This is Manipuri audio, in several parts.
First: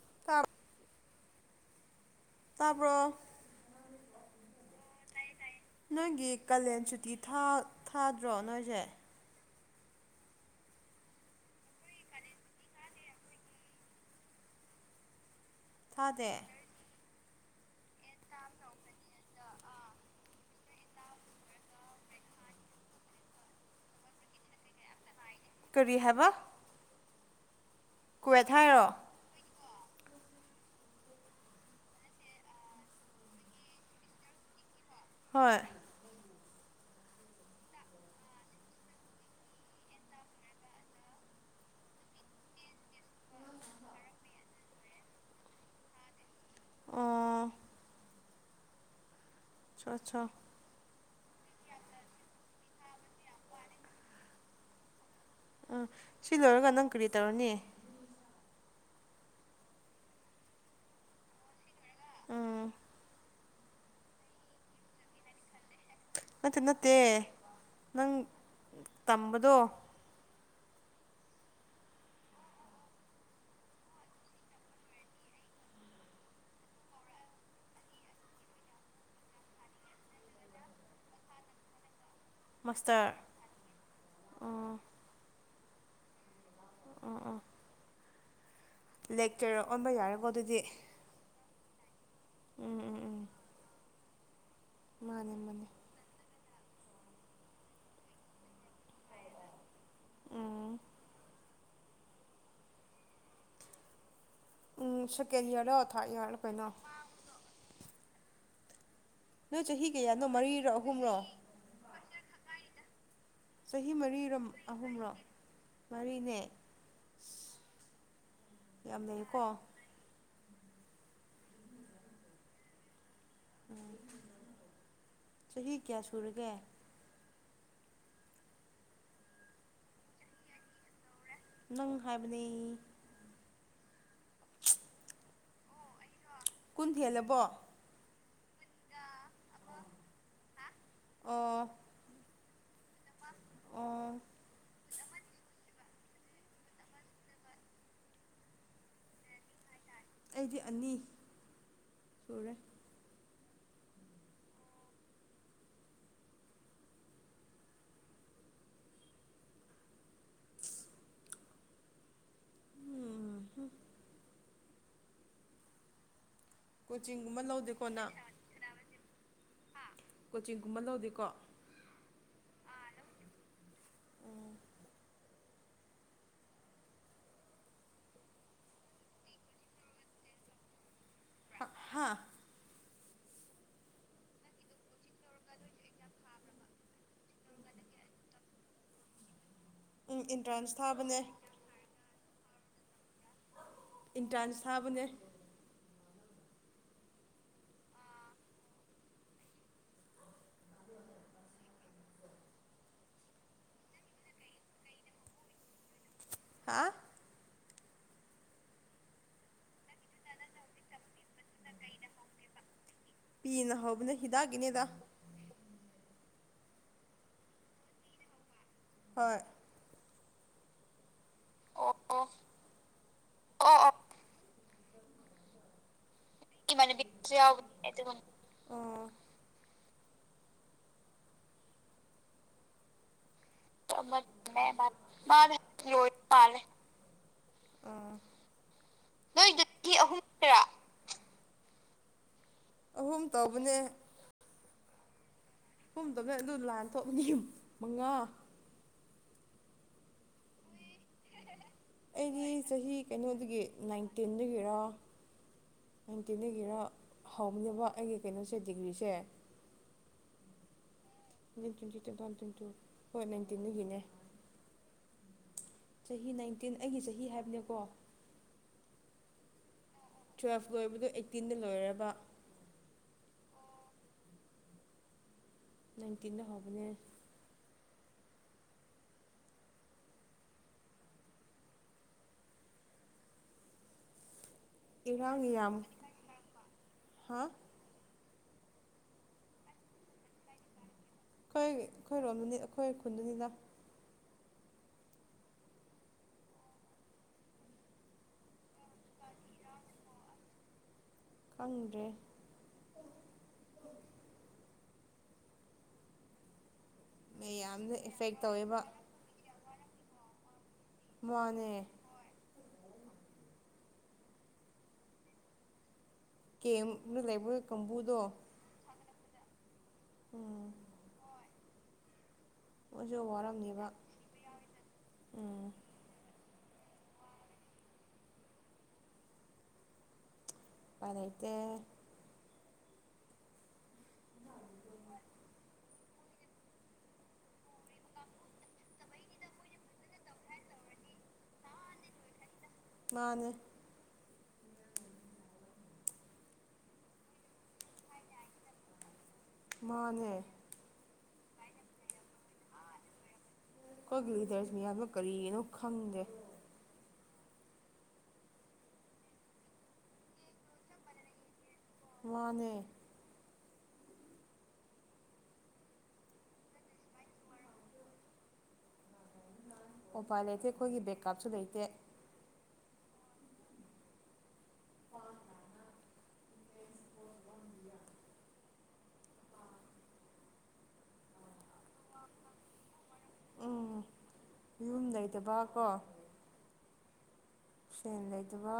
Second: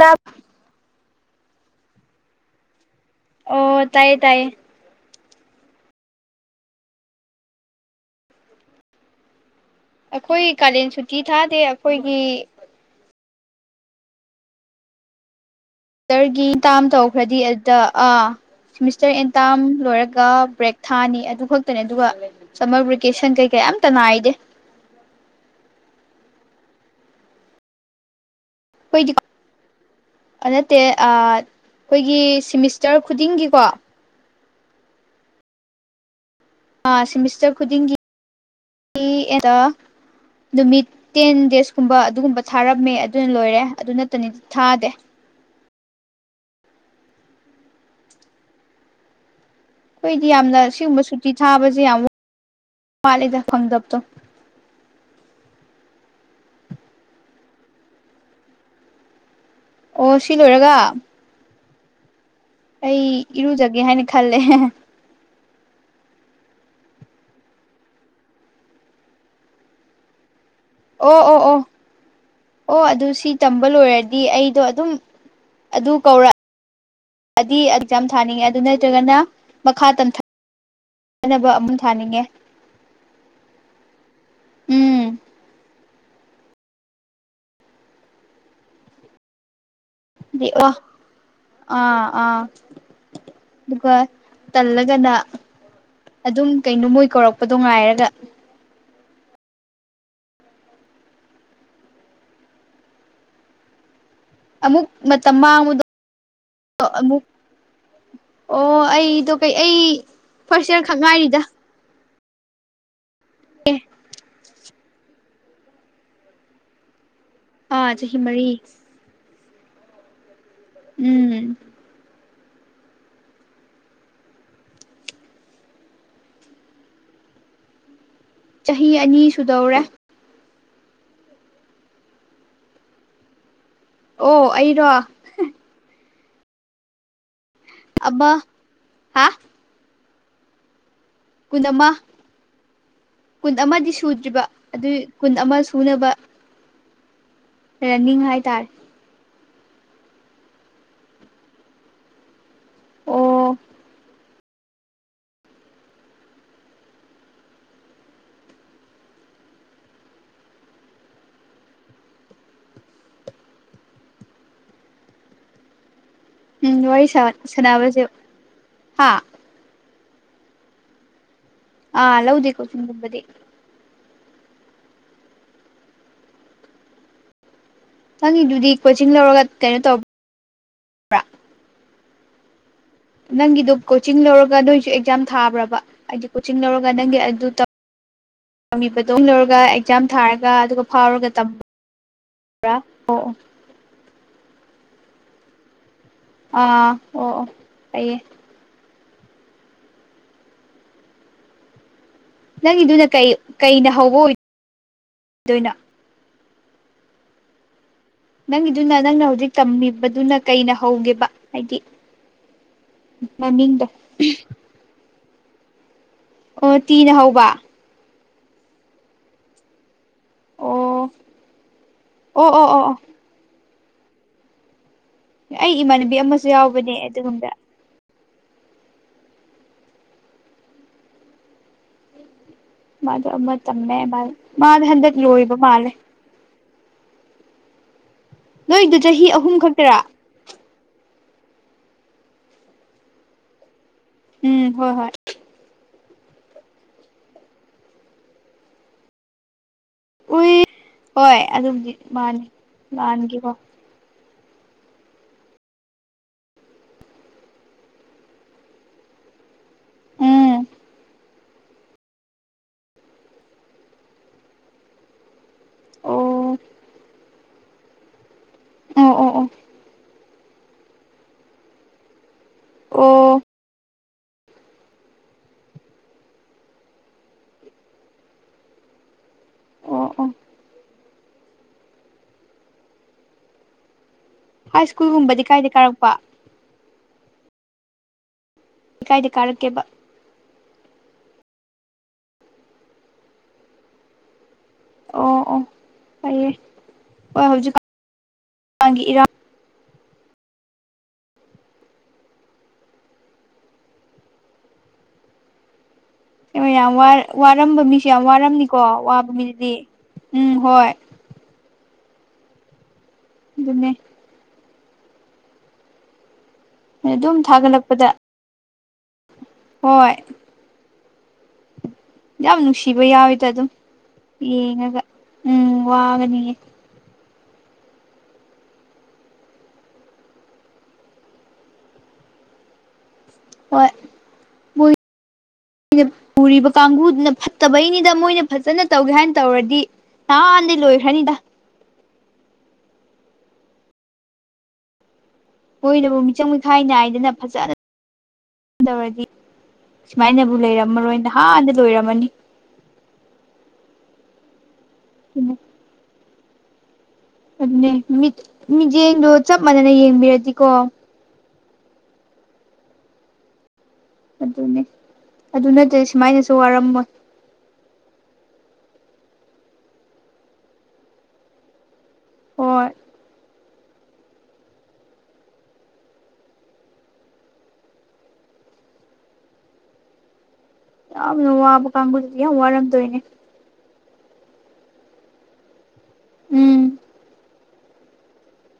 ꯇꯞ [inaudible] ꯇꯥꯕ꯭ꯔꯣ ꯑꯣ ꯇꯥꯏꯌꯦ ꯇꯥꯏꯌꯦ꯫ ꯅꯣꯏꯒꯤ ꯀꯥꯂꯦꯟ ꯁꯨꯇꯤ ꯊꯥꯗ꯭ꯔꯣ ꯅꯣꯏꯁꯦ ꯑꯩꯈꯣꯏ ꯀꯥꯂꯦꯟ ꯁꯨꯇꯤ ꯊꯥꯗꯦ ꯑꯩꯈꯣꯏꯒꯤ ꯊꯥꯗꯦ ꯇꯔꯒꯤ ꯇꯥꯝ ꯇꯧꯈ꯭ꯔꯗꯤ ꯁꯤꯃꯤꯁꯇꯔ ꯑꯦꯟ ꯇꯥꯝ ꯂꯣꯏꯔꯒ ꯕ꯭ꯔꯦꯛ ꯊꯥꯅꯤ ꯑꯗꯨꯈꯛꯇꯅꯦ ꯑꯗꯨꯒ ꯁꯝꯃꯔ ꯚꯦꯀꯦꯁꯟ ꯀꯩꯀꯩ ꯑꯃꯇꯥ ꯅꯥꯏꯗꯦ ꯀꯔꯤꯍꯥꯢꯕ [unintelligible] [unintelligible] ꯅꯠꯇꯦ ꯑꯩꯈꯣꯏꯒꯤ ꯁꯤꯦꯃꯤꯁꯇꯔ ꯈꯨꯗꯤꯡꯒꯤꯀꯣ ꯍꯣꯏ ꯁꯦꯃꯤꯁꯇ꯭ꯔ ꯈꯨꯗꯤꯡꯒꯤ ꯅꯨꯃꯤꯠ ꯇꯦꯟ ꯗꯦꯖꯀꯨꯝꯕ ꯑꯗꯨꯒꯨꯝꯕ ꯊꯥꯔꯝꯃꯦ ꯑꯗꯨꯅ ꯂꯣꯏꯔꯦ ꯑꯗꯨ ꯅꯠꯇꯅꯗꯤ ꯊꯥꯗꯦ ꯑꯥ ꯑꯆꯥ ꯑꯠꯆꯥ ꯑꯩꯈꯣꯏꯗꯤ ꯌꯥꯝꯅ ꯁꯤꯒꯨꯝꯕ ꯁꯨꯇꯤ ꯊꯥꯕꯁꯦ ꯌꯥꯝ ꯋꯥꯠꯂꯤꯦꯗ ꯐꯪꯗꯕꯗꯣ ꯑꯥ ꯁꯤ ꯂꯣꯏꯔꯒ ꯅꯪ ꯀꯔꯤ ꯇꯧꯔꯅꯤ ꯑꯣ ꯁꯤ ꯂꯣꯏꯔꯒ ꯎꯝ ꯑꯩ ꯏꯔꯨꯖꯒꯦ ꯍꯥꯏꯅ ꯈꯜꯂꯦ ꯅꯠꯇꯦ ꯅꯠꯇꯦ ꯅꯪ ꯇꯝꯕꯗꯣ ꯑꯣ ꯑꯣ ꯑꯣ ꯑꯣ ꯑꯗꯨ ꯁꯤ ꯇꯝꯕ ꯂꯣꯏꯔꯗꯤ ꯑꯩꯗꯣ ꯑꯗꯨꯝ ꯑꯗꯨ ꯀꯧꯔꯛ ꯑꯦꯛꯖꯥꯝ ꯊꯥꯅꯤꯡꯉꯦ ꯑꯗꯨ ꯅꯠꯇ꯭ꯔꯒꯅ ꯃꯈꯥ ꯇꯝꯊ ꯐꯅꯕ ꯑꯃꯨꯛ ꯊꯥꯅꯤꯡꯉꯦ ꯃꯁꯇ꯭ꯔ ꯎꯝ ꯑꯥ ꯑꯥ ꯂꯦꯛꯆ꯭ꯔ ꯑꯣꯟꯕ ꯌꯥꯔꯦ ꯗꯤ ꯑꯣ ꯑꯥ ꯑꯥ ꯎꯝ ꯎꯝ ꯎꯝ ꯑꯗꯨꯒ ꯇꯜꯂꯒꯅ ꯃꯥꯅꯦ ꯃꯥꯅꯦ ꯑꯗꯨꯝ ꯀꯩꯅꯣ ꯃꯣꯏ ꯀꯧꯔꯛꯄꯗꯣ ꯉꯥꯏꯔꯒ ꯎꯝ ꯑꯃꯨꯛ ꯎꯝ ꯃꯇꯝ ꯁꯦꯀꯦꯟ ꯏꯌꯥꯔꯗ ꯃꯥꯡꯕꯗꯣ ꯊꯥꯔꯠ ꯏꯌꯥꯔꯗ ꯀꯩꯅꯣ ꯑꯃꯨ ꯑꯩꯗꯣ ꯀꯩ ꯅꯣꯏ ꯑꯩ ꯆꯍꯤ ꯀꯌꯥꯅꯣ ꯃꯔꯤꯔꯣ ꯐꯥꯔꯁ ꯏꯌꯥꯔ ꯈꯛ ꯑꯍꯨꯝꯔꯣ ꯉꯥꯏꯔꯤꯗ ꯆꯍꯤ ꯃꯔꯤꯔꯣꯝ ꯑꯍꯨꯝꯔꯣ ꯃꯔꯤꯅꯦ ꯑꯥ ꯆꯍꯤ ꯃꯔꯤ ꯌꯥꯝ ꯂꯩꯌꯦꯀꯣ ꯎꯝ ꯆꯍꯤ ꯀꯌꯥ ꯁꯨꯔꯒꯦ꯫ ꯆꯍꯤ ꯑꯅꯤ ꯁꯨꯗꯧꯔꯦ꯫ ꯅꯪ ꯍꯥꯏꯕꯅꯤ꯫ ꯑꯣ ꯑꯩꯔꯣ꯫ ꯀꯨꯟ ꯍꯦꯜꯂꯕꯣ꯫ ꯑꯃꯥ꯫ ꯑꯣ ꯀꯨꯟ ꯑꯃ ꯀꯨꯟ ꯑꯃꯗꯤ ꯑꯣ ꯁꯨꯗ꯭ꯔꯤꯕ ꯑꯗꯨꯏ ꯀꯨꯟ ꯑꯃ ꯁꯨꯅꯕ꯫ ꯔꯦꯅꯤꯡ ꯍꯥꯏꯇꯥꯔꯦ꯫ ꯑꯩꯗꯤ ꯑꯅꯤ ꯁꯨꯔꯦ꯫ ꯑꯣ꯫ ꯎꯝ ꯎꯝ ꯋꯥꯔꯤ ꯁꯥ ꯀꯣꯆꯤꯡꯒꯨꯝꯕ ꯂꯧꯗꯦꯀꯣ ꯁꯅꯥꯕꯁꯦ ꯅꯪ ꯍꯥꯥ꯫ ꯀꯣꯆꯤꯡꯒꯨꯝꯕ ꯂꯧꯗꯦꯀꯣ꯫ ꯑ ꯂꯧꯗꯦ ꯀꯣꯆꯤꯡꯒꯨꯝꯕꯗꯤ꯫ ꯅꯪꯉꯤꯗꯨꯗꯤ ꯀꯣꯆꯤꯡ ꯂꯧꯔꯒ ꯀꯩꯅꯣ ꯇꯧ ꯍꯥ꯫ ꯅꯪꯒꯤꯗꯨ ꯀꯣꯆꯤꯡ ꯂꯧꯔꯒ ꯅꯣꯏꯁꯨ ꯑꯦꯛꯖꯥꯝ ꯊꯥꯕ꯭ꯔꯕ꯫ ꯍꯥꯏꯗꯤ ꯀꯣꯆꯤꯡ ꯂꯧꯔꯒ ꯅꯪꯒꯤ ꯑꯗꯨ ꯇꯧ [unintelligible] ꯂꯧꯔꯒ ꯑꯦꯛꯖꯥꯝ ꯎꯝ ꯊꯥꯔꯒ ꯏꯟꯇ꯭ꯔꯥꯟꯁ ꯑꯗꯨꯒ ꯊꯥꯕꯅꯦ ꯐꯥꯎꯔꯒ ꯇꯝꯕꯕ꯭ꯔꯥ ꯑꯣ ꯑꯣ꯫ ꯑꯦꯟꯇ꯭ꯔꯥꯟꯁ ꯊꯥꯕꯅꯦ꯫ ꯑꯥ ꯑꯣ ꯑꯣ ꯑꯩꯩꯌꯦ꯫ ꯅꯪꯒꯤꯗꯨꯅ ꯀꯩ ꯀꯩꯅ ꯍꯧꯕ ꯑꯣꯏꯗꯣꯏꯅꯣ꯫ ꯍꯥꯥ꯫ ꯅꯪꯒꯤꯗꯨꯅ ꯅꯪꯅ ꯍꯧꯖꯤꯛ ꯇꯝꯃꯤꯕꯗꯨꯅ ꯀꯩꯅ ꯍꯧꯒꯦꯕ ꯍꯥꯏꯗꯤ ꯄꯤꯅ ꯃꯃꯤꯡꯗꯣ꯫ ꯍꯧꯕꯅꯦ ꯍꯤꯗꯥꯛꯀꯤꯅꯤꯗ ꯑꯣ ꯇꯤꯅ ꯍꯧꯕ꯫ ꯍꯣꯏ꯫ ꯑꯣ ꯑꯣ ꯑꯣ ꯑꯣꯑꯣ꯫ ꯑꯩꯒꯤ ꯏꯃꯥꯟꯅꯕꯤ ꯑꯃ [unintelligible] ꯑꯣ꯫ ꯃꯗꯣ ꯑꯃ ꯇꯝꯃꯦ ꯃꯥ ꯃꯥꯗꯣ ꯍꯟꯗꯛ ꯂꯣꯏꯕ ꯃꯥꯜꯂꯦ [unintelligible] ꯑꯥ꯫ ꯅꯣꯏꯗꯨ ꯆꯍꯤ ꯑꯍꯨꯝ ꯅꯣꯏꯗꯨꯗꯤ ꯈꯛꯇꯔꯥ꯫ [unintelligible] ꯑꯍꯨꯝ ꯇꯧꯕꯅꯦ꯫ ꯎꯝ ꯍꯣꯏ ꯍꯣꯏ꯫ [unintelligible] ꯑꯗꯨ ꯂꯥꯟ ꯊꯣꯛꯑꯅꯤꯌꯨ ꯃꯉꯥ ꯎꯏ ꯍꯣꯏ ꯑꯗꯨꯕꯨꯗꯤ ꯃꯥꯅꯤ ꯑꯩꯗꯤ ꯆꯍꯤ ꯂꯥꯟꯒꯤꯀꯣ ꯀꯩꯅꯣꯗꯒꯤ ꯅꯥꯏꯟꯇꯤꯟꯗꯒꯤꯔ꯫ ꯅꯥꯏꯟꯇꯤꯟꯗꯒꯤꯔ ꯍꯧꯕꯅꯦꯕ ꯑꯩꯒꯤ ꯀꯩꯅꯣꯁꯦ ꯗꯤꯒ꯭ꯔꯤꯁꯦ꯫ ꯎꯝ꯫ ꯅꯥꯏꯟ ꯇ꯭ꯋꯦꯟꯇꯤ ꯇꯨ ꯇ ꯋꯥꯟ ꯇ꯭ꯋꯦꯟ ꯇꯨ ꯍꯣꯏ ꯅꯥꯏꯟꯇꯤꯟꯗꯒꯤꯅꯦ꯫ ꯑꯣ ꯆꯍꯤ ꯅꯥꯏꯟꯇꯤꯟ ꯑꯩꯒꯤ ꯆꯍꯤ ꯍꯥꯏꯕꯅꯦꯀꯣ꯫ ꯑꯣ ꯑꯣ ꯑꯣ꯫ ꯇꯨꯌꯦꯜꯐ ꯂꯣꯏꯕꯗꯣ ꯑꯩꯠꯇꯤꯟꯗ ꯂꯣꯏꯔꯕ꯫ ꯑꯣ ꯅꯥꯏꯟꯇꯤꯟꯗ ꯍꯥꯏꯕꯅꯦ꯫ ꯑꯣ ꯑꯣ ꯑꯥꯏꯁ꯫ ꯏꯔꯥꯡꯒ ꯌꯥꯝ ꯍꯥ꯫ ꯀꯥꯏꯗ ꯀꯥꯔꯛꯀꯦꯕ꯫ ꯑꯩꯈꯣꯏ ꯑꯩꯈꯣꯏꯔꯣꯝꯗꯨꯅꯤ ꯑꯩꯈꯣꯏ ꯈꯨꯟꯗꯨꯅꯤꯗ꯫ ꯑꯣ ꯑꯣ ꯐꯌꯦ ꯍꯣꯏ ꯍꯧꯖꯤꯛꯀꯥꯟ ꯏꯔꯥꯡ ꯈꯪꯗ꯭ꯔꯦ꯫ ꯌꯥꯝ ꯋꯥꯏ ꯋꯥꯔꯝꯕ ꯃꯌꯥꯝꯅ ꯃꯤꯁꯨ ꯌꯥꯝ ꯑꯦꯐꯦꯛ ꯋꯥꯔꯝꯅꯤꯀꯣ ꯇꯧꯋꯦꯕ ꯋꯥꯕ ꯃꯤꯗꯨꯗꯤ ꯎꯝ ꯍꯣꯏ꯫ ꯃꯥꯅꯦ ꯑꯗꯨꯅꯦ ꯀꯦꯝꯗ ꯑꯗꯨꯝ ꯂꯩꯕ ꯊꯥꯒꯠꯂꯛꯄꯗ ꯀꯥꯡꯕꯨꯗꯣ ꯍꯣꯏ꯫ ꯎꯝ ꯌꯥꯝ ꯅꯨꯡꯁꯤꯕ ꯃꯣꯏꯁꯨ ꯌꯥꯎꯋꯤꯗ ꯑꯗꯨꯝ ꯋꯥꯔꯝꯅꯦꯕ ꯌꯦꯡꯉꯒ ꯎꯝ ꯋꯥꯒꯅꯤꯌꯦ ꯄꯅꯩꯗ ꯍꯣꯏꯣꯏ ꯑꯩꯅ ꯎꯔꯤꯕ ꯀꯥꯡꯕꯨꯗꯨꯅ ꯐꯠꯇꯕꯩꯅꯤꯗ ꯃꯣꯏꯅ ꯐꯖꯅ ꯇꯧꯒꯦ ꯍꯥꯏꯅ ꯇꯧꯔꯗꯤ [unintelligible] ꯂꯣꯏꯈꯔꯅꯤꯗ꯫ ꯃꯥꯅꯦ ꯃꯣꯏꯅꯕꯨ ꯃꯤꯆꯪ ꯃꯤꯈꯥꯏ ꯅꯥꯏꯗꯅ ꯐꯖꯅ ꯇꯧꯔꯗꯤ ꯃꯥꯅꯦ ꯁꯨꯃꯥꯏꯅꯕꯨ ꯂꯩꯔꯝꯃꯔꯣꯏ ꯅꯍꯥꯟꯅ ꯂꯣꯏꯔꯝꯃꯅꯤ꯫ ꯑꯩꯈꯣꯏꯒꯤ ꯂꯤꯗꯔꯁ ꯃꯤꯌꯥꯝꯅ ꯀꯔꯤꯒꯤꯅꯣ ꯈꯪꯗꯦ ꯑꯗꯨ ꯃꯤꯠꯌꯦꯡꯗꯣ ꯆꯞ ꯃꯥꯟꯅꯅ ꯌꯦꯡꯕꯤꯔꯗꯤꯀꯣ ꯋꯥꯅꯦ ꯑꯗꯨꯅꯦ ꯑꯗꯨ ꯅꯠꯇꯗꯤ ꯁꯨꯃꯥꯏꯅꯁꯨ ꯋꯥꯔꯝꯃꯣꯏ ꯃꯣꯕꯥꯥꯏ ꯂꯩꯇꯦ ꯑꯩꯈꯣꯏꯒꯤ ꯕꯦꯀꯞꯁꯨ ꯂꯩꯇꯦ ꯍꯣꯏ ꯋꯥ ꯀ ꯀꯥꯡꯕꯨꯖꯔꯤ ꯋꯥ ꯑꯔꯝꯗꯣꯏꯦ ꯁ ꯂꯩꯇꯕ ꯀꯣ ꯎꯝ ꯐ꯭ꯔꯦꯟ ꯂꯩꯇꯕ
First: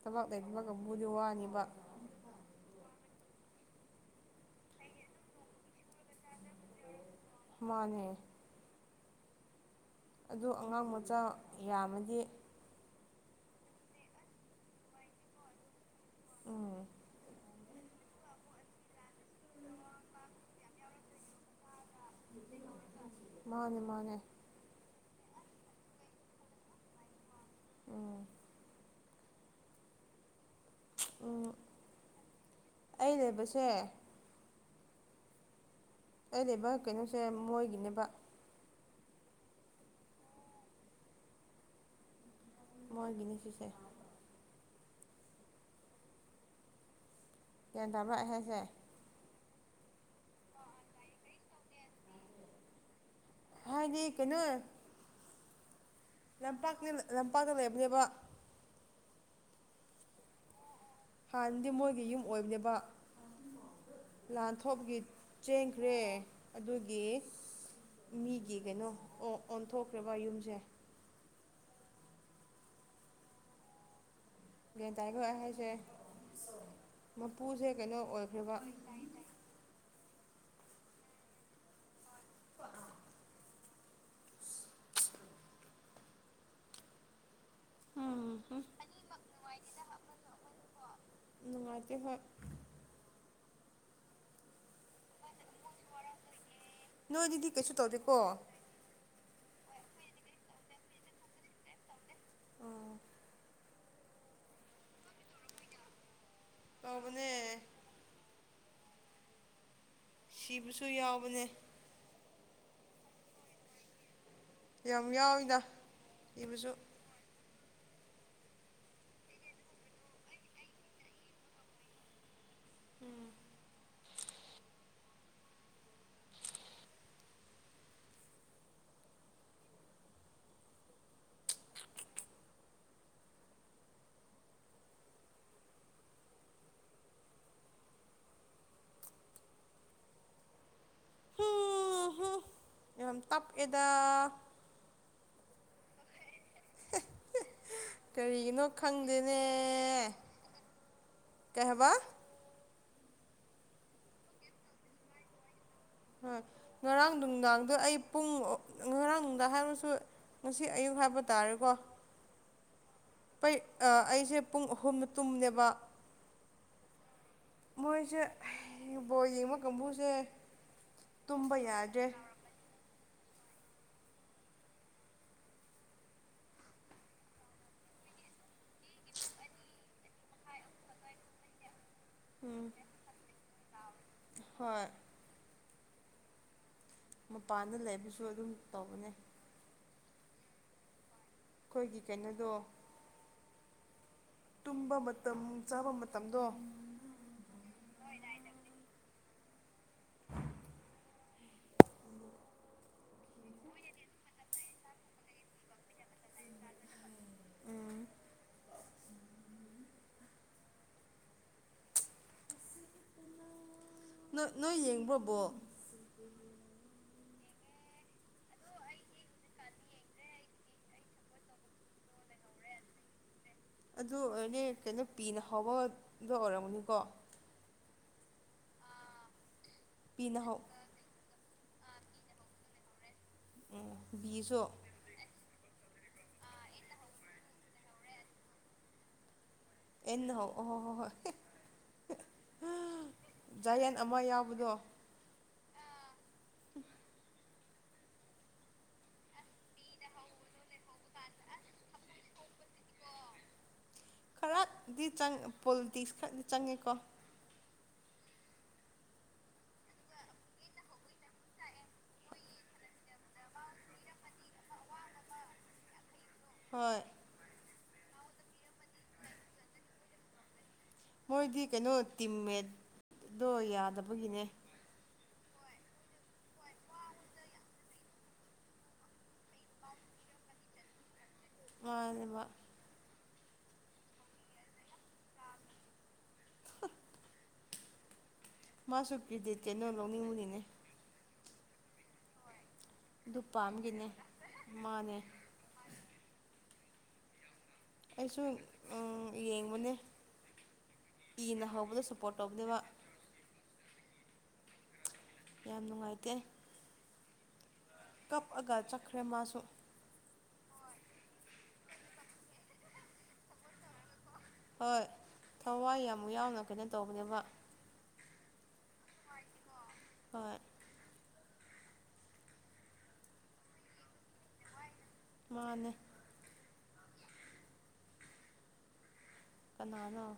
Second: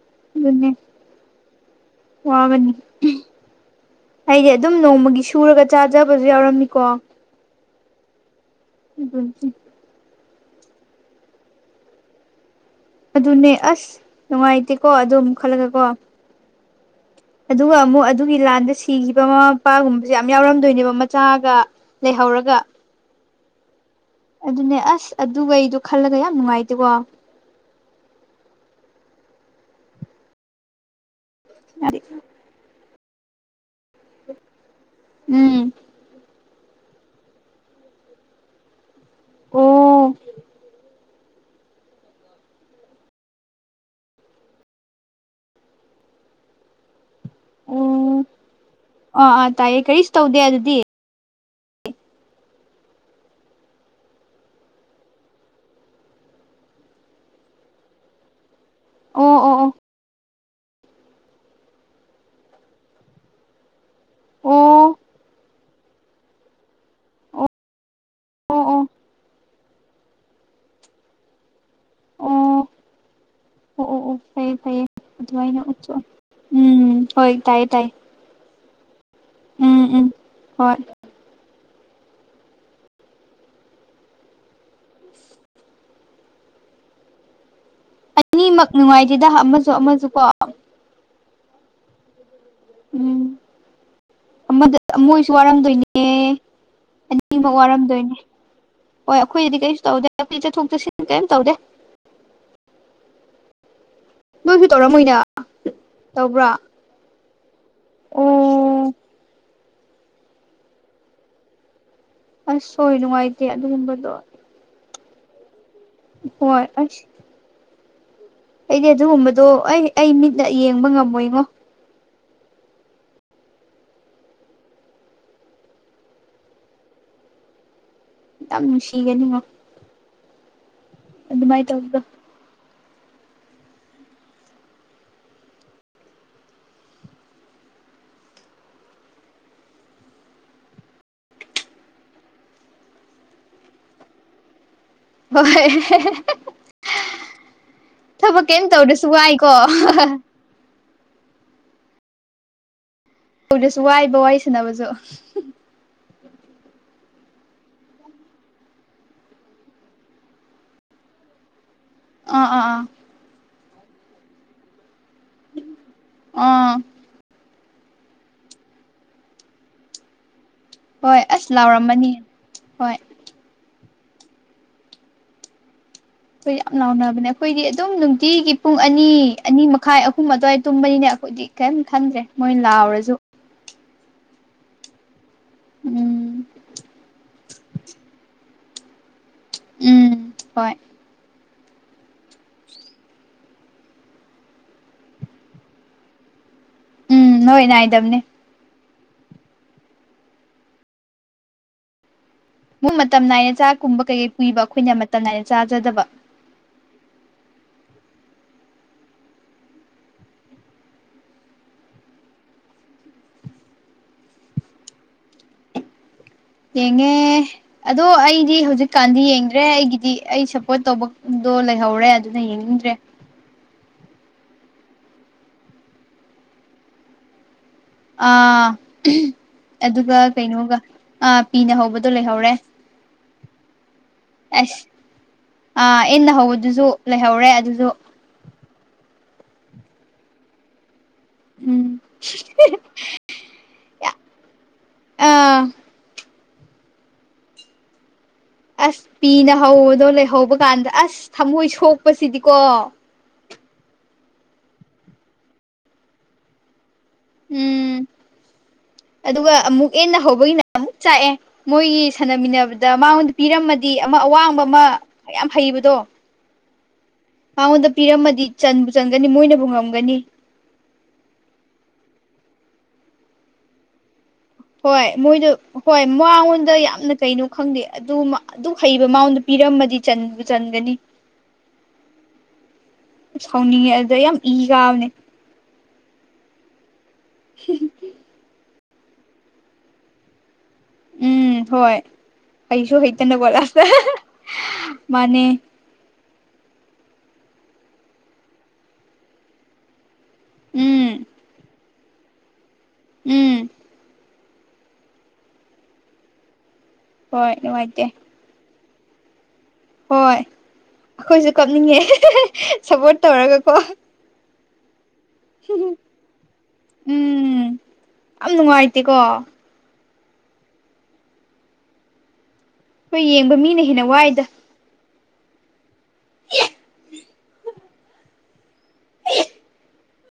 ꯊꯕꯛ ꯂꯩꯇꯕ ꯑꯗꯨꯅꯦ ꯀꯥꯡꯕꯨꯗꯤ ꯋꯥꯅꯤꯕ ꯋꯥꯒꯅꯤ ꯑꯩꯗꯤ ꯑꯗꯨꯝ ꯅꯣꯡꯃꯒꯤ ꯁꯨꯔꯒ ꯆꯥꯖꯕꯁꯨ ꯌꯥꯎꯔꯝꯃꯤꯀꯣ ꯃꯥꯅꯦ ꯎꯝ ꯎꯝ ꯑꯗꯨ ꯑꯉꯥꯡ ꯃꯆꯥ ꯌꯥꯝꯃꯗꯤ ꯑꯗꯨꯅꯦ ꯑꯁ ꯅꯨꯡꯉꯥꯏꯇꯦꯀꯣ ꯑꯗꯨꯝ ꯈꯜꯂꯒ ꯀꯣ꯫ ꯎꯝ ꯑꯗꯨꯒ ꯑꯃꯨꯛ ꯑꯗꯨꯒꯤ ꯂꯥꯟꯗ ꯁꯤꯈꯤꯕ ꯃꯃꯥ ꯃꯄꯥꯒꯨꯝꯕꯁꯦ ꯌꯥꯝ ꯌꯥꯎꯔꯝꯗꯣꯏꯅꯦꯕ ꯃꯆꯥꯒ ꯂꯩꯍꯧꯔꯒ ꯃꯥꯅꯦ ꯃꯥꯅꯦ꯫ ꯑꯗꯨꯅꯦ ꯑꯁ ꯑꯗꯨꯒꯩꯗꯣ ꯈꯜꯂꯒ ꯌꯥꯝ ꯅꯨꯡꯉꯥꯏꯇꯦꯀꯣ꯫ ꯎꯝ ꯑꯣ [unintelligible] ꯑꯩ ꯂꯩꯕꯁꯦ ꯎꯝ ꯑ ꯂꯩꯕ ꯀꯩꯅꯣꯁꯦ ꯃꯣꯏꯒꯤꯅꯦꯕ ꯑꯣ꯫ ꯃꯣꯏ ꯅꯤꯁꯤꯁꯦ ꯒ꯭ꯟ ꯇꯥꯕ ꯑꯣ ꯑꯩ ꯍꯥꯏꯁꯦ ꯑꯥ ꯑꯥ ꯇꯥꯏꯌꯦ ꯀꯔꯤꯁꯨ ꯇꯧꯗꯦ ꯑꯗꯨꯗꯤ꯫ ꯍꯥꯏꯗꯤ ꯀꯩꯅꯣ ꯂꯝꯄꯥꯛꯅꯤ ꯂꯝꯄꯥꯛꯇ ꯂꯩꯔꯕꯅꯦꯕ ꯑꯣ ꯑꯣ ꯑꯣ ꯑꯣ ꯑꯣ ꯑꯣ ꯑꯣ ꯍꯥꯟꯅꯗꯤ ꯃꯣꯏꯒꯤ ꯌꯨꯝ ꯑꯣꯏꯕꯅꯦꯕ ꯂꯥꯟ ꯊꯣꯛꯄꯒꯤ ꯆꯦꯟꯈ꯭ꯔꯦ ꯑꯗꯨꯒꯤ ꯃꯤꯒꯤ ꯑꯣ ꯀꯩꯅꯣ ꯑꯣꯟ ꯑꯣꯟꯊꯣꯛꯈ꯭ꯔꯦꯕ ꯌꯨꯝꯁꯦ꯫ ꯑꯣ ꯑꯣ ꯑꯣ ꯐꯩꯌꯦ ꯐꯩꯌꯦ ꯒꯌꯥꯟ ꯇꯥꯔꯕ꯭ꯔꯥ ꯑꯩꯅ ꯑꯗꯨꯃꯥꯏꯅ ꯍꯥꯏꯁꯦ ꯎꯠꯊꯣꯛꯑꯣ ꯎꯝ ꯍꯣꯏ ꯇꯥꯏꯌꯦ ꯃꯄꯨꯁꯦ ꯇꯥꯏꯌꯦ ꯀꯩꯅꯣ ꯑꯣꯏꯈ꯭ꯔꯕ ꯎꯝ ꯎꯝ ꯍꯣꯏ [unintelligible] ꯑꯅꯤꯃꯛ ꯅꯨꯡꯉꯥꯏꯇꯦꯗ ꯑꯃꯁꯨ ꯑꯃꯁꯨ ꯀꯣ ꯅꯨꯡꯉꯥꯏꯗꯤ ꯍꯣꯏ ꯎꯝ ꯑꯃꯗ ꯑꯃ ꯑꯣꯏꯁꯨ ꯋꯥꯔꯝꯗꯣꯏꯅꯦ ꯅꯣꯏꯗꯨꯗꯤ ꯑꯅꯤꯃꯛ ꯀꯩꯁꯨ ꯋꯥꯔꯝꯗꯣꯏꯅꯦ ꯇꯧꯗꯦꯀꯣ ꯍꯣꯏ ꯑꯩꯈꯣꯏꯗꯗꯤ ꯀꯩꯁꯨ ꯇꯧꯗꯦ ꯑꯩꯈ ꯆꯠꯊꯣꯛ ꯆꯠꯁꯤꯟ ꯀꯔꯤꯝ ꯇꯧꯗꯦ ꯑꯣꯥ ꯅꯣꯏꯁꯨ ꯇꯧꯔꯝꯃꯣꯏꯅ ꯇꯧꯕ꯭ꯔꯥ꯫ ꯑꯧ ꯃꯅꯦ ꯑꯣ ꯁꯤꯕꯁꯨ ꯌꯥꯎꯕꯅꯦ ꯑꯁ ꯍꯣꯏ ꯅꯨꯡꯉꯥꯏꯇꯦ ꯑꯗꯨꯒꯨꯝꯕꯗꯣ ꯌꯥꯝ ꯌꯥꯎꯋꯤꯗ ꯍꯣꯏ ꯁꯤꯕꯁꯨ ꯑꯁ ꯑꯩꯗꯤ ꯑꯗꯨꯒꯨꯝꯕꯗꯣ ꯑꯩ ꯑꯩ ꯃꯤꯠꯅ ꯌꯦꯡꯕ ꯉꯝꯃꯣꯏꯉꯣ ꯎꯝ ꯌꯥꯝ ꯅꯨꯡꯁꯤꯒꯅꯤꯅꯣ ꯑꯗꯨꯏ ꯇꯧꯗꯣ ꯇꯞ ꯌꯦꯗ ꯍꯣꯏ ꯊꯕꯛ ꯀꯔꯤꯒꯤꯅꯣ ꯀꯩꯝ ꯇꯧꯗ꯭ꯔꯁꯨ ꯈꯪꯗꯦꯅꯦ ꯋꯥꯏꯀꯣ ꯀꯩ ꯍꯥꯏꯕ꯫ [unintelligible] ꯋꯥꯥꯏꯕ ꯋꯥꯔꯤ ꯁꯥꯟꯅꯕꯁꯨ꯫ ꯍꯣꯏ ꯉꯔꯥꯡ ꯅꯨꯡꯗꯥꯡꯗ ꯑꯩ ꯄꯨꯡ ꯉꯔꯥꯡ ꯅꯨꯡꯗꯥꯡ ꯍꯥꯏꯔꯁꯨ ꯉꯁꯤ ꯑꯌꯨꯛ ꯍꯥꯏꯕ ꯇꯥꯔꯦꯀꯣ꯫ ꯑꯥ ꯑꯥ ꯑꯥ ꯑꯩ ꯑꯩꯁꯦ ꯄꯨꯡ ꯑꯍꯨꯝꯅ ꯇꯨꯝꯅꯦꯕ ꯑꯥ ꯃꯣꯏꯁꯦ ꯕꯣꯜ ꯌꯦꯡꯕ ꯀꯥꯡꯕꯨꯁꯦ ꯍꯣꯏ ꯑꯁ ꯇꯨꯝꯕ ꯌꯥꯗ꯭ꯔꯦ ꯂꯥꯎꯔꯝꯃꯅꯤ ꯍꯣꯏ ꯑꯩꯈꯣꯏ ꯌꯥꯝ ꯂꯥꯎꯅꯕꯅꯦ ꯑꯩꯈꯣꯏꯗꯤ ꯑꯗꯨꯝ ꯅꯨꯡꯇꯤꯒꯤ ꯄꯨꯡ ꯑꯅꯤ ꯑꯅꯤ ꯃꯈꯥꯏ ꯑꯍꯨꯝ ꯑꯗꯨꯋꯥꯏꯗ ꯇꯨꯝꯕꯅꯤꯅ ꯑꯩꯈꯣꯏꯗꯤ ꯀꯩꯝ ꯈꯟꯗ꯭ꯔꯦ ꯃꯣꯏ ꯎꯝ ꯂꯥꯎꯔꯁꯨ ꯍꯣꯏ ꯎꯝ ꯃꯄꯥꯟꯗ ꯂꯩꯕꯁꯨ ꯑꯗꯨꯝ ꯇꯧꯕꯅꯦ ꯎꯝ ꯍꯣꯏ ꯑꯩꯈꯣꯏꯒꯤ ꯀꯩꯅꯣꯗꯣ ꯇꯨꯝꯕ ꯃꯇꯝ ꯆꯥꯕ ꯃꯇꯝꯗꯣ ꯎꯝ ꯅꯣꯏ ꯅꯥꯏꯗꯕꯅꯦ ꯃꯛ ꯃꯇꯝ ꯅꯥꯏꯅ ꯆꯥꯛ ꯀꯨꯝꯕ ꯀꯩꯀꯩ ꯄꯨꯏꯕ ꯑꯩꯈꯣꯏꯅ ꯃꯇꯝ ꯅꯥꯏꯅ ꯆꯥꯖꯗꯕ ꯅꯣꯏ ꯅꯣꯏ ꯌꯦꯡꯕ꯭ꯔꯣꯕꯣ ꯌꯦꯉꯦ ꯑꯗꯣ ꯑꯩꯗꯤ ꯍꯧꯖꯤꯛꯀꯥꯟꯗꯤ ꯌꯦꯡꯗ꯭ꯔꯦ ꯑꯩꯒꯤꯗꯤ ꯑꯩ ꯁꯞꯄꯣꯔꯠ ꯇꯧꯕꯗꯣ ꯂꯩꯍꯧꯔꯦ ꯑꯗꯨꯅ ꯌꯦꯡꯅꯤꯡꯗ꯭ꯔꯦ ꯑꯗꯨ ꯑꯣꯏꯔꯅꯦ ꯀꯩꯅꯣ ꯄꯤꯅ ꯍꯧꯕꯗꯣ ꯑꯣꯏꯔꯝꯒꯅꯤꯀꯣ ꯑꯥ ꯑꯗꯨꯒ ꯄꯤꯅ ꯍꯧ ꯀꯩꯅꯣꯒ ꯑ ꯄꯤꯅꯍꯧꯕꯗꯣ ꯂꯩꯍꯧꯔꯦ ꯎꯝ ꯕꯤꯁꯨ ꯑ ꯏꯟꯅ ꯍꯧꯕꯗꯨꯁꯨ ꯂꯩꯍꯧꯔꯦ ꯑꯗꯨꯁꯨ ꯑꯦꯟꯅ ꯍꯣ ꯑꯣ ꯍꯣꯏ ꯍꯣꯏ ꯍꯣꯏ ꯎꯝ ꯖꯌꯦꯟ ꯑꯃ ꯌꯥꯎꯕꯗꯣ ꯑꯥ ꯑꯁ ꯄꯤꯅ ꯍꯧꯕꯗꯣ ꯂꯩꯍꯧꯕ ꯀꯥꯟꯗ ꯑꯁ ꯊꯝꯃꯣꯏ ꯁꯣꯛꯄꯁꯤꯗꯤꯀꯣ ꯑꯗꯨꯗꯤ ꯆꯪ ꯄꯣꯜꯇ ꯈꯔꯗꯤ ꯆꯪꯉꯦꯀꯣ ꯎꯝ ꯑꯗꯨꯒ ꯑꯃꯨꯛ ꯍꯦꯟꯅ ꯍꯧꯕꯒꯤꯅ ꯆꯥꯛꯑꯦ ꯃꯣꯏꯒꯤ ꯁꯥꯟꯅꯃꯤꯟꯅꯕꯗ ꯃꯉꯣꯟꯗ ꯄꯤꯔꯝꯃꯗꯤ ꯑꯃ ꯑꯋꯥꯡꯕ ꯑꯃ ꯌꯥꯝ ꯍꯩꯕꯗꯣ ꯍꯣꯏ ꯃꯉꯣꯟꯗ ꯄꯤꯔꯝꯃꯗꯤ ꯆꯟꯕꯨ ꯆꯟꯒꯅꯤ ꯃꯣꯏꯅꯕꯨ ꯉꯝꯒꯅꯤ ꯃꯣꯏꯗꯤ ꯀꯩꯅꯣ ꯇꯤꯝꯃꯦꯠꯇꯣ ꯌꯥꯗꯕꯒꯤꯅꯦ ꯍꯣꯏ ꯃꯣꯏꯗꯣ ꯍꯣꯏ ꯃꯉꯣꯟꯗ ꯌꯥꯝꯅ ꯀꯩꯅꯣ ꯈꯪꯗꯦ ꯑꯗꯨ ꯑꯗꯨ ꯍꯩꯕ ꯃꯥꯣꯟꯗ ꯄꯤꯔꯝꯃꯗꯤ ꯆꯟꯒꯅꯤ ꯃꯥꯅꯦ ꯃꯥ ꯁꯥꯎꯅꯤꯡꯉꯦ ꯑꯗꯨꯗ ꯌꯥꯝ ꯏ ꯀꯥꯕꯅꯦ ꯍꯦꯡ ꯃꯥꯁꯨ ꯄꯦꯗꯤꯠ ꯀꯩꯅꯣ ꯂꯧꯅꯤꯡꯉꯨꯅꯤꯅꯦ ꯎꯝ ꯍꯣꯏ ꯍꯩꯁꯨ ꯍꯩꯇꯅ ꯑꯗꯨ ꯈꯣꯠꯂ ꯄꯥꯝꯒꯤꯅꯦ ꯃꯥꯅꯦ ꯑꯩꯁꯨ ꯌꯦꯡꯕꯅꯦ ꯎꯝ ꯏꯅ ꯍꯧꯕꯗ ꯁꯄꯣꯔꯠ ꯇꯧꯕꯅꯦꯕ ꯎꯝ ꯌꯥꯝ ꯅꯨꯡꯉꯥꯏꯇꯦ꯫ ꯍꯣꯏ ꯅꯨꯡꯉꯥꯏꯇꯦ ꯀꯞꯑꯒ ꯆꯠꯈ꯭ꯔꯦ ꯃꯥꯁꯨ ꯍꯣꯏ ꯑꯩꯈꯣꯏꯁꯨ ꯀꯞꯅꯤꯡꯉꯦ ꯁꯞꯄꯣꯔꯠ ꯇꯧꯔꯒꯀꯣ ꯍꯣꯏ ꯊꯋꯥꯏ ꯌꯥꯝꯨꯛ ꯌꯥꯎꯅ ꯀꯩꯅꯣ ꯇꯧꯕꯅꯦꯕ ꯎꯝ ꯌꯥꯝ ꯅꯨꯡꯉꯥꯏꯇꯦꯀꯣ ꯍꯣꯏ ꯍꯣꯏ ꯌꯦꯡꯕ ꯃꯤꯅ ꯍꯦꯟꯅ ꯋꯥꯏꯗ꯫ ꯃꯥꯅꯦ [unintelligible] ꯀꯅꯥꯅꯣ